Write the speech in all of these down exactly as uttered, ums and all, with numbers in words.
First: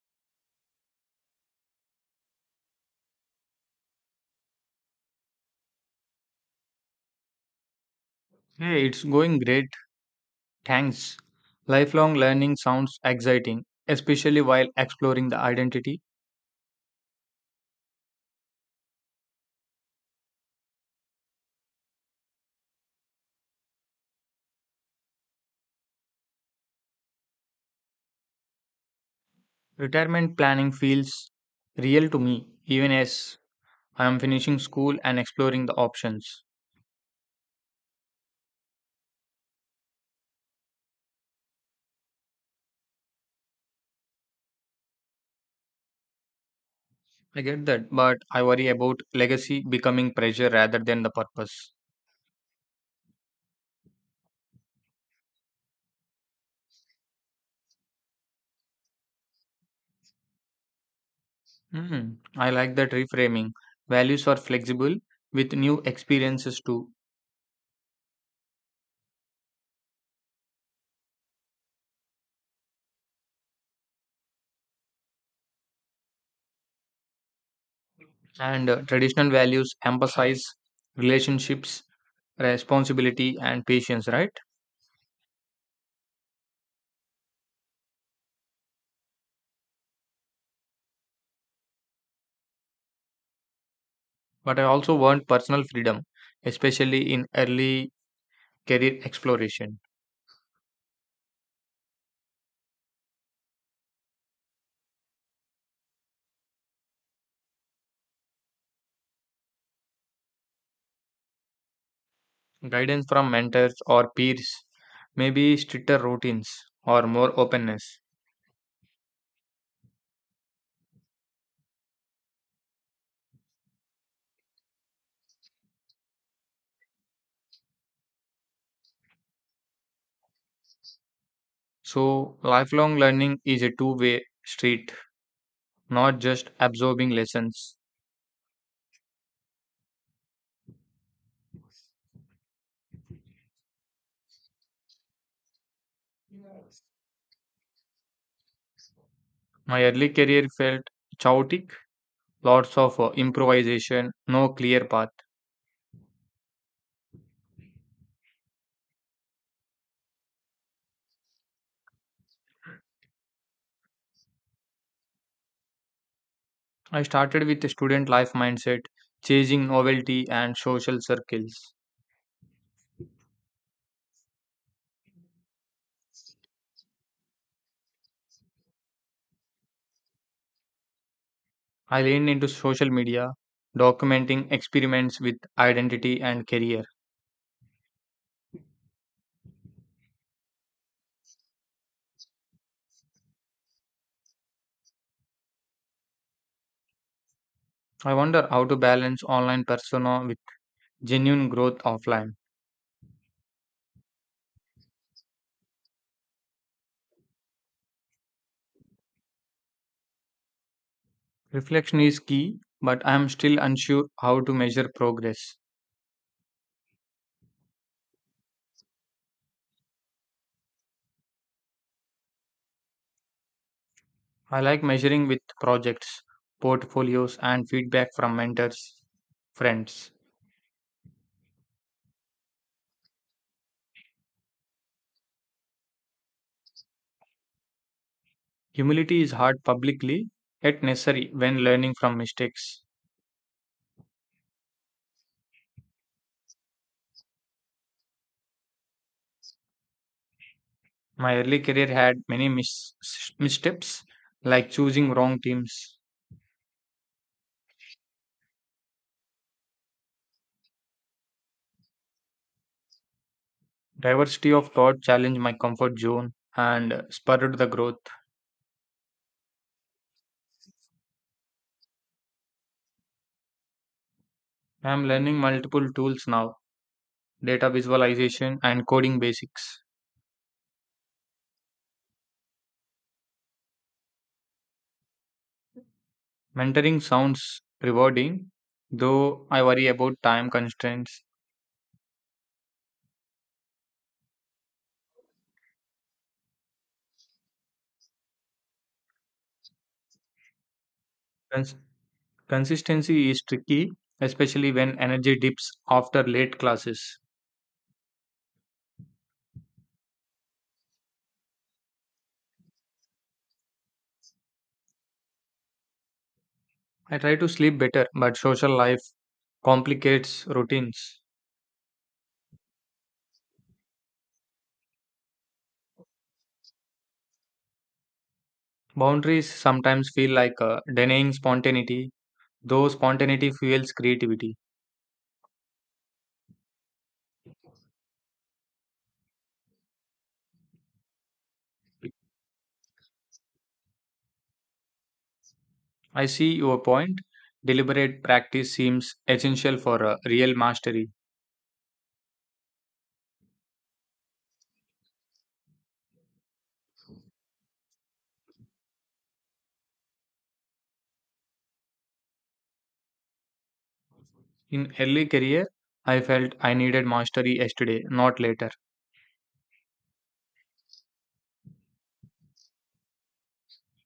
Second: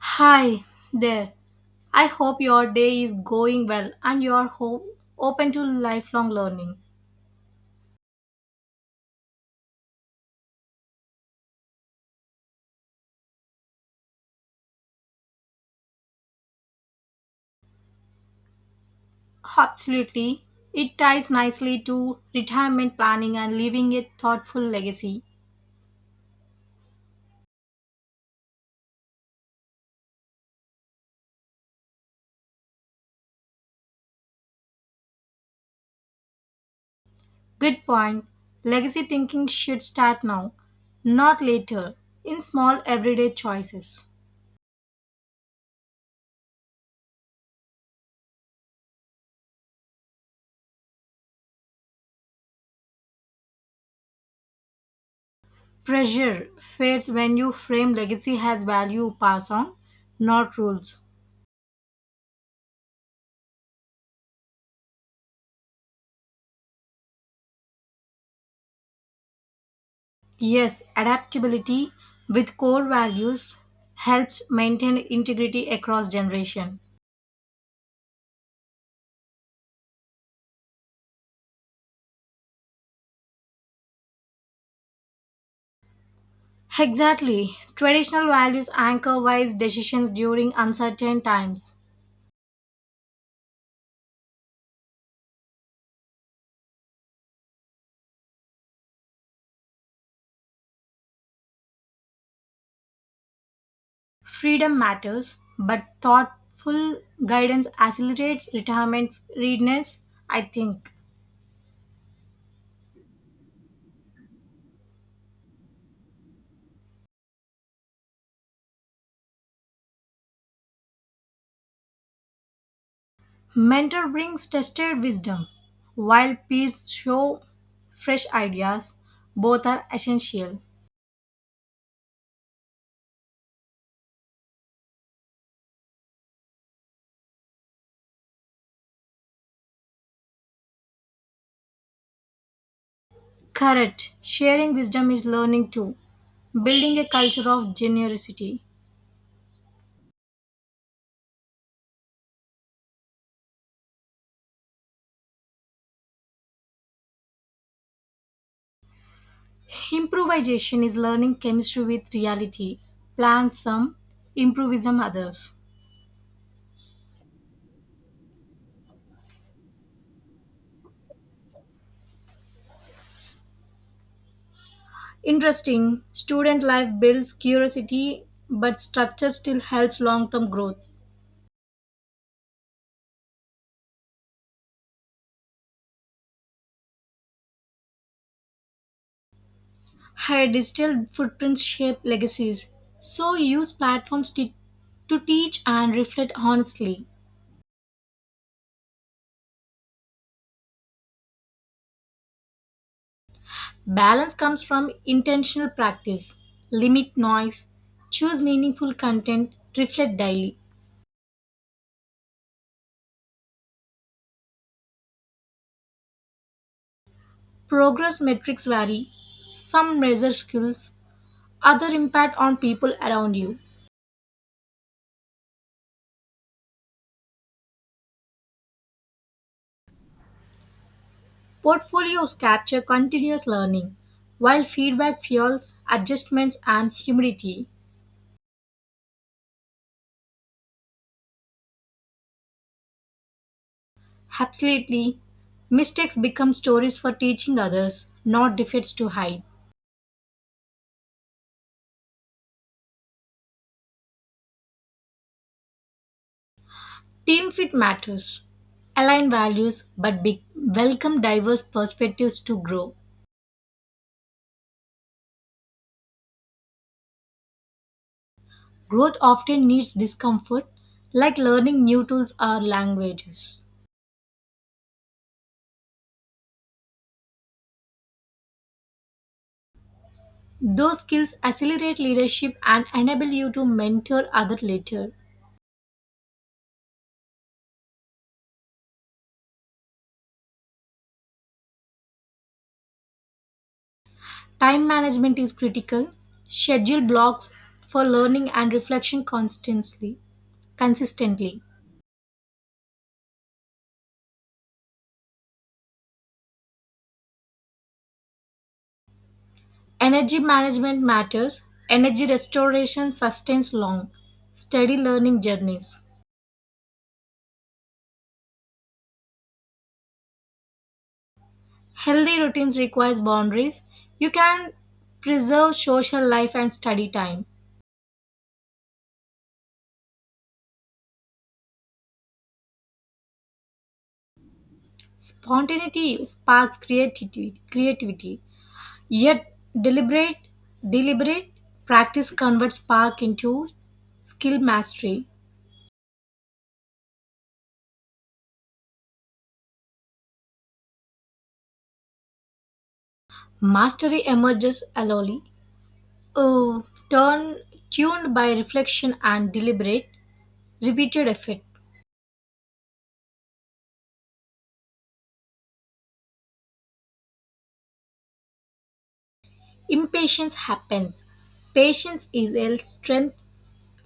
Hi there. I hope your day is going well and you're ho- open to lifelong learning. Hey, it's going great. Thanks. Lifelong learning sounds exciting, especially while exploring the identity. Absolutely. It ties nicely to retirement planning and leaving a thoughtful legacy. Retirement planning feels real to me, even as I am finishing school and exploring the options. Good point. Legacy thinking should start now, not later, in small everyday choices. I get that, but I worry about legacy becoming pressure rather than the purpose. Pressure fades when you frame legacy as value pass on, not rules. Hmm, I like that reframing. Values are flexible with new experiences too, Yes, adaptability with core values helps maintain integrity across generation. and uh, traditional values emphasize relationships, responsibility, and patience, right? Exactly. Traditional values anchor wise decisions during uncertain times. But I also want personal freedom, especially in early career exploration. Freedom matters, but thoughtful guidance accelerates retirement readiness, I think. Guidance from mentors or peers, maybe stricter routines or more openness. Mentor brings tested wisdom, while peers show fresh ideas. Both are essential. So, lifelong learning is a two way street, not just absorbing lessons. Correct. Sharing wisdom is learning too. Building a culture of generosity. My early career felt chaotic, lots of uh, improvisation, no clear path. Improvisation is learning chemistry with reality. Plan some, improvise some others. I started with a student life mindset, chasing novelty and social circles. Interesting. Student life builds curiosity, but structure still helps long term growth. I leaned into social media, documenting experiments with identity and career. Higher digital footprints shape legacies. So use platforms to to teach and reflect honestly. I wonder how to balance online persona with genuine growth offline. Balance comes from intentional practice. Limit noise, choose meaningful content, reflect daily. Reflection is key, but I am still unsure how to measure progress. Progress metrics vary. Some measure skills, other impact on people around you. I like measuring with projects, portfolios, and feedback from mentors, friends. Portfolios capture continuous learning, while feedback fuels adjustments and humility. Humility is hard publicly, yet necessary when learning from mistakes. Absolutely, mistakes become stories for teaching others, not defeats to hide. My early career had many mis- missteps, like choosing wrong teams. Team fit matters. Align values, but be- welcome diverse perspectives to grow. Diversity of thought challenged my comfort zone and spurred the growth. Growth often needs discomfort, like learning new tools or languages. I am learning multiple tools now, data visualization and coding basics. Those skills accelerate leadership and enable you to mentor others later. Mentoring sounds rewarding, though I worry about time constraints. Time management is critical. Schedule blocks for learning and reflection constantly, consistently. Cons- Consistency is tricky, especially when energy dips after late classes. Energy management matters. Energy restoration sustains long, steady learning journeys. I try to sleep better, but social life complicates routines. Healthy routines requires boundaries. You can preserve social life and study time. Boundaries sometimes feel like uh, denying spontaneity, though spontaneity fuels creativity. Spontaneity sparks creativity, creativity. Yet deliberate deliberate practice converts spark into skill mastery. I see your point. Deliberate practice seems essential for a real mastery. Mastery emerges slowly. Oh, turn tuned by reflection and deliberate repeated effort. In early career, I felt I needed mastery yesterday, not later. Impatience happens. Patience is a strength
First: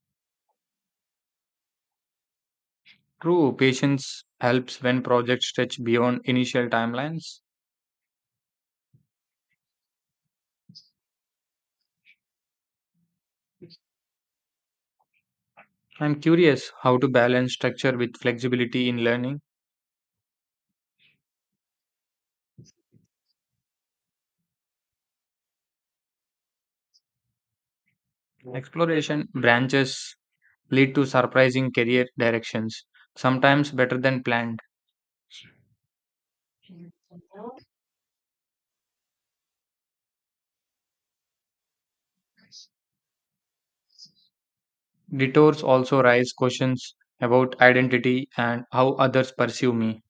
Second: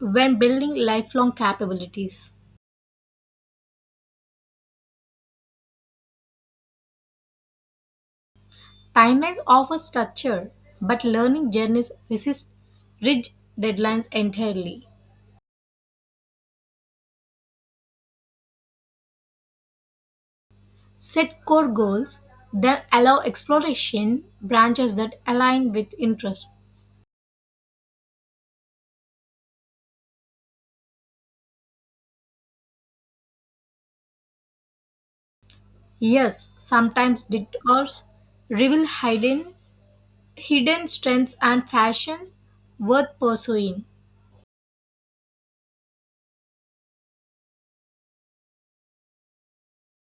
when building lifelong capabilities. True, patience helps when projects stretch beyond initial timelines. Timelines offer structure, but learning journeys resist rigid deadlines entirely. I'm curious how to balance structure with flexibility in learning. Set core goals, then allow exploration branches that align with interest. Exploration branches lead to surprising career directions, sometimes better than planned. Yes, sometimes detours reveal hidden hidden strengths and passions worth pursuing. Detours also raise questions about identity and how others perceive me.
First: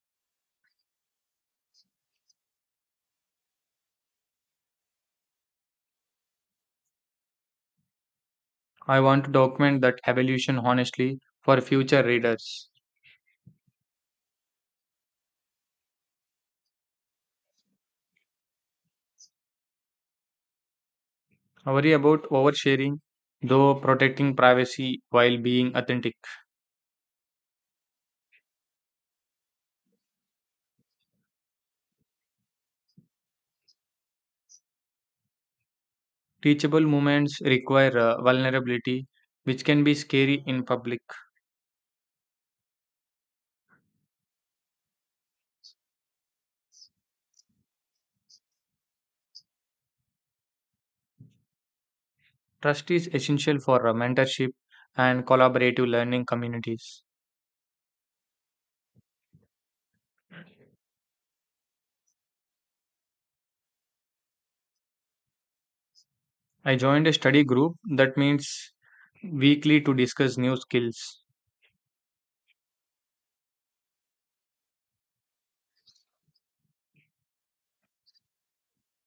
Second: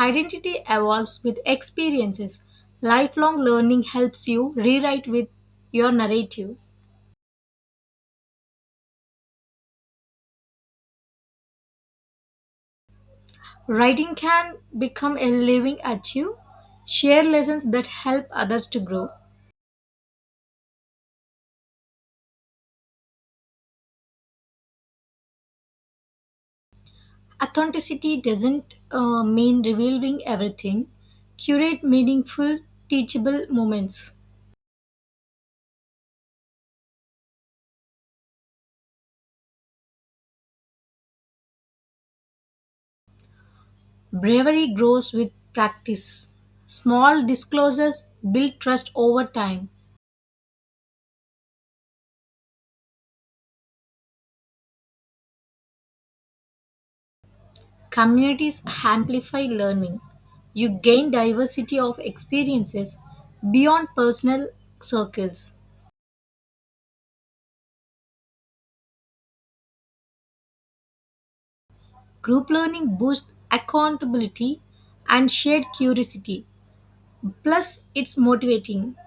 Identity evolves with experiences. Lifelong learning helps you rewrite with your narrative. I want to document that evolution honestly for future readers. Writing can become a living archive, share lessons that help others to grow. I worry about oversharing, though protecting privacy while being authentic. Authenticity doesn't uh, mean revealing everything, curate meaningful, teachable moments. Teachable moments require uh, vulnerability, which can be scary in public. Bravery grows with practice. Small disclosures build trust over time. Trust is essential for uh, mentorship and collaborative learning communities. Communities amplify learning. You gain diversity of experiences beyond personal circles. I joined a study group that meets weekly to discuss new skills. Group learning boosts accountability and shared curiosity. Plus, it's motivating.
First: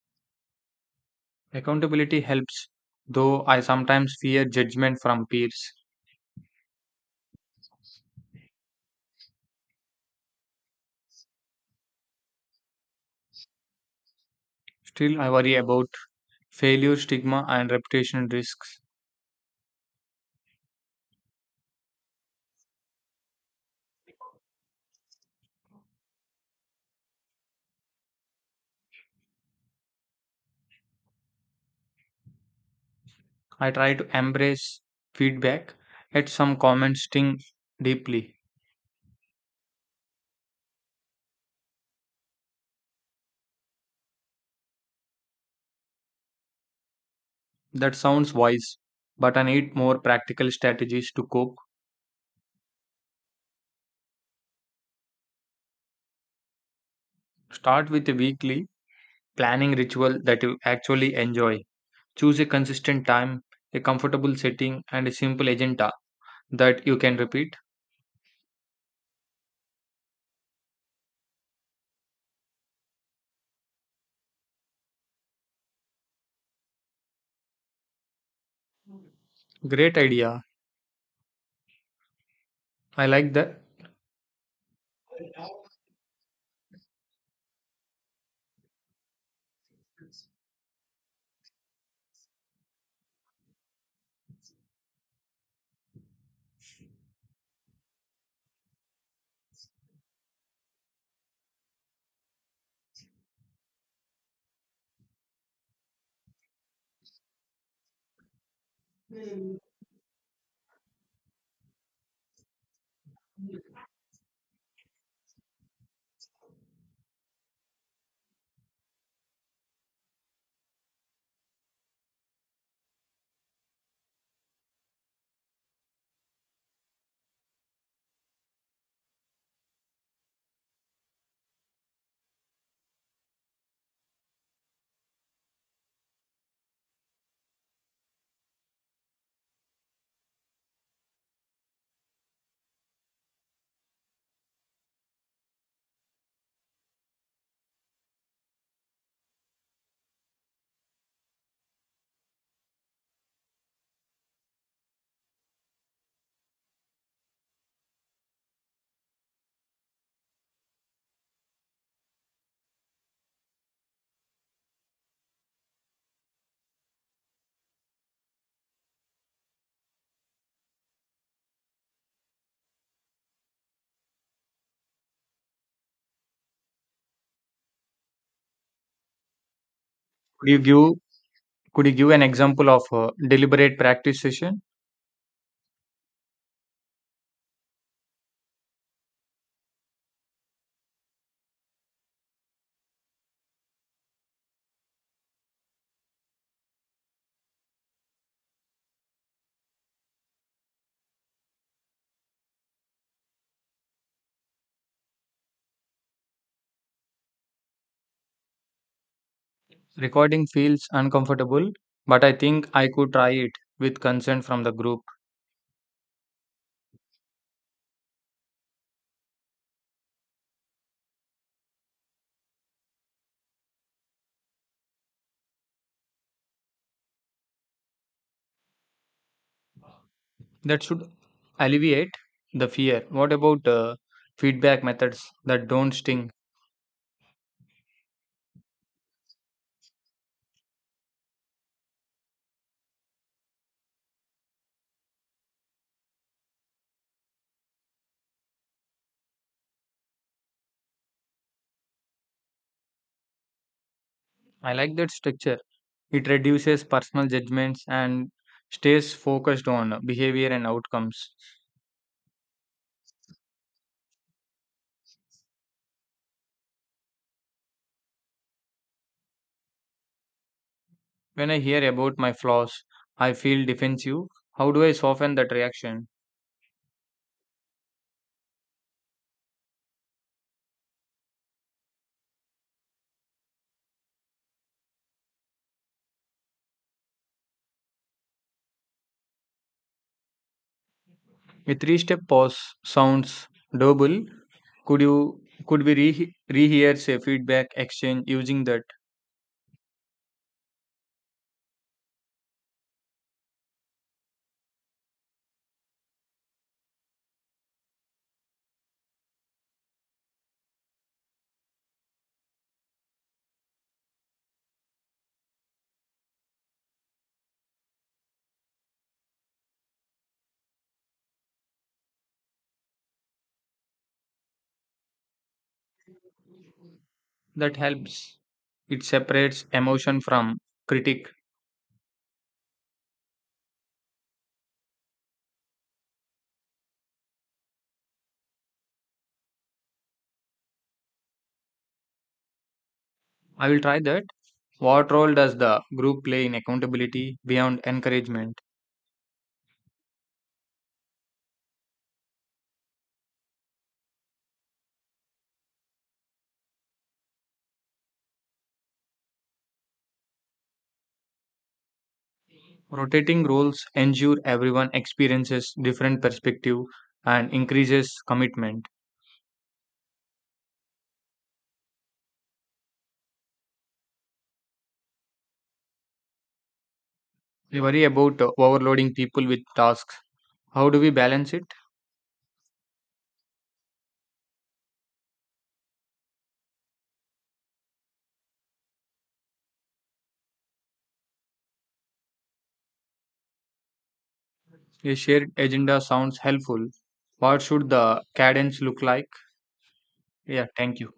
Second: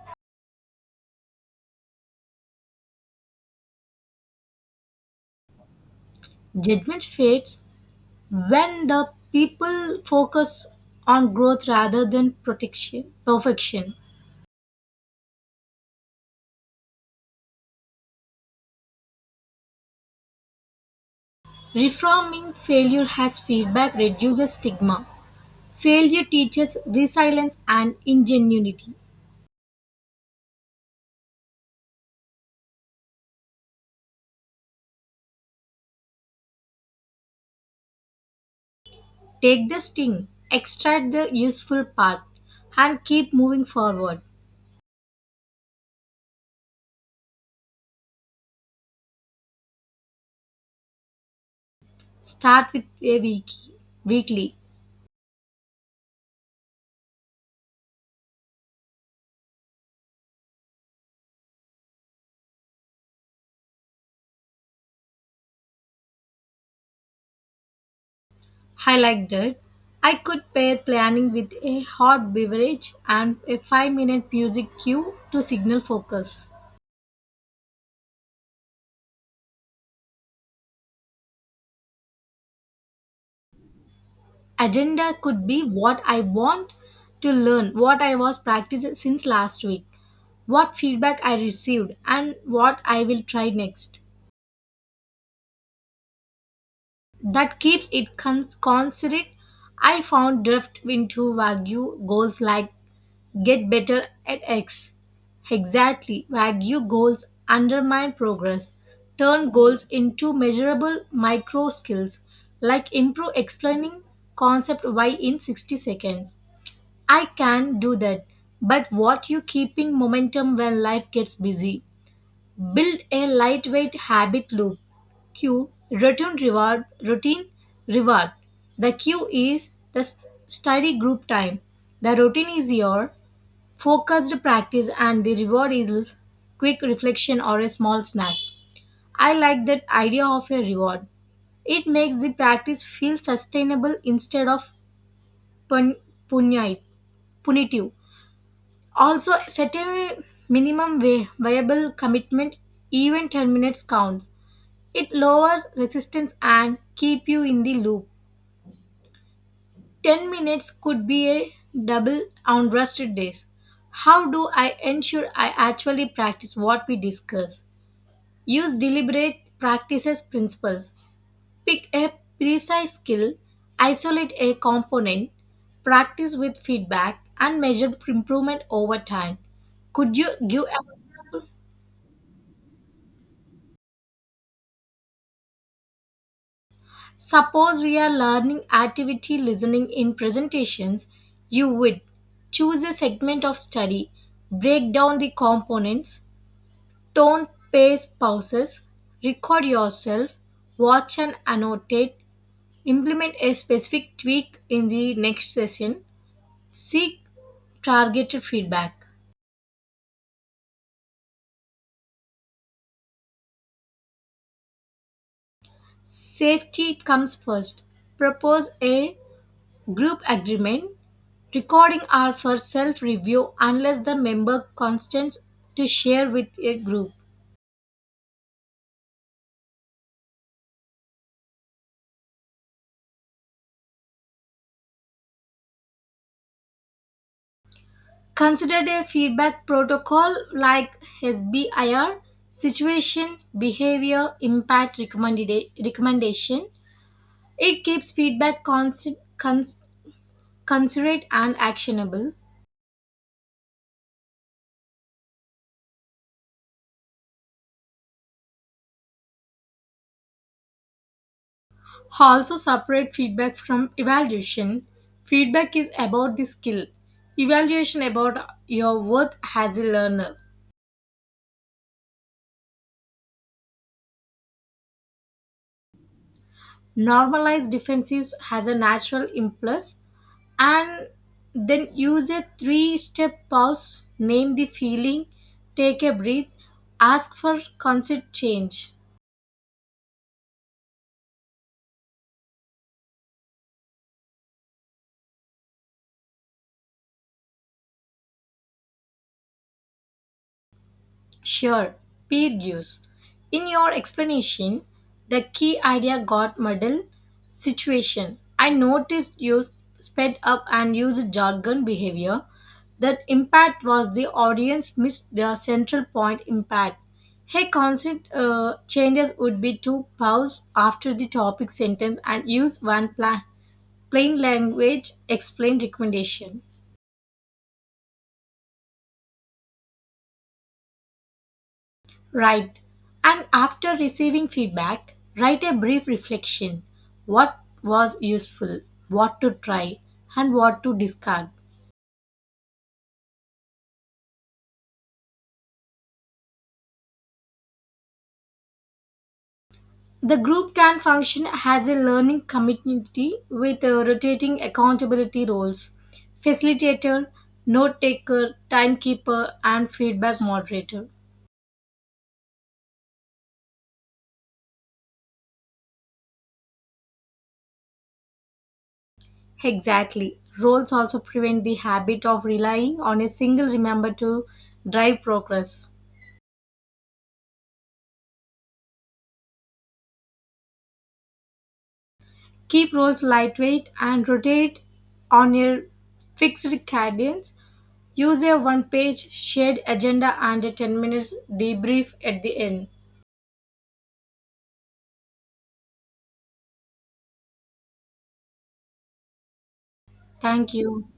Accountability helps, though I sometimes fear judgment from peers. Judgment fades when the people focus on growth rather than protection, perfection. Still, I worry about failure stigma and reputation risks. Reframing failure as feedback reduces stigma. Failure teaches resilience and ingenuity. I try to embrace feedback, yet some comments sting deeply. Take the sting, extract the useful part, and keep moving forward. That sounds wise, but I need more practical strategies to cope. Start with a week, weekly. Start with a weekly planning ritual that you actually enjoy. Choose a consistent time, a comfortable setting, and a simple agenda that you can repeat. I like that. I could pair planning with a hot beverage and a five minute music cue to signal focus. Great idea. I like that. Agenda Could could be what I want to learn, what I was practicing since last week, what feedback I received, and what I will try next. That keeps it con- considerate. I found drift into vague goals like get better at X. Exactly, wagyu goals undermine progress. Turn goals into measurable micro skills, like improve explaining concept Y in sixty seconds. I can do that, but what you keeping momentum when life gets busy? Build a lightweight habit loop. Q return reward routine reward. The Q is the s- study group time. The routine is your focused practice and the reward is l- quick reflection or a small snack. I like that idea of a reward. It makes the practice feel sustainable instead of pun- punyai- punitive. Also, set a minimum vi- viable commitment, even ten minutes counts. It lowers resistance and keep you in the loop. ten minutes could be a double on rusted days. How do I ensure I actually practice what we discuss? Use deliberate practices principles. Pick a precise skill, isolate a component, practice with feedback, and measure improvement over time. Could you you give an give example? could you give an example of a deliberate practice session? Suppose we are learning activity listening in presentations, you would choose a segment of study, break down the components, tone, pace, pauses, record yourself, watch and annotate, implement a specific tweak in the next session. Seek targeted feedback. Recording feels uncomfortable, but I think I could try it with consent from the group. Safety comes first. Propose a group agreement. Recording are for self review unless the member consents to share with a group. That should alleviate the fear. What about uh, feedback methods that don't sting? Consider a feedback protocol like S B I R, situation, behavior, impact recommended, recommendation. It keeps feedback constant, cons- considerate and actionable. I like that structure. It reduces personal judgments and stays focused on behavior and outcomes. Also, separate feedback from evaluation. Feedback is about the skill, evaluation about your worth as a learner. When I hear about my flaws, I feel defensive. How do I soften that reaction? Normalize defensives as a natural impulse and then use a three step pause, name the feeling, take a breath, ask for consent change. A three step pause sounds doable. Could you could we re- rehear say feedback exchange using that? Sure, peer use. In your explanation, the key idea got muddled situation. I noticed you sped up and used jargon behavior. That impact was the audience missed their central point impact. Hey, constant uh, changes would be to pause after the topic sentence and use one pla- plain language explain recommendation. That helps. It separates emotion from critique. Right. And after receiving feedback, write a brief reflection. What was useful, what to try, and what to discard. I will try that. What role does the group play in accountability beyond encouragement? The group can function as a learning community with uh, rotating accountability roles facilitator, note taker, timekeeper, and feedback moderator. Rotating roles ensure everyone experiences different perspective and increases commitment. Exactly. Roles also prevent the habit of relying on a single remember to drive progress. We worry about uh, overloading people with tasks. How do we balance it? Keep rolls lightweight and rotate on your fixed cadence. Use a one page shared agenda and a ten minutes debrief at the end. A shared agenda sounds helpful. What should the cadence look like? Yeah, Thank thank you. you.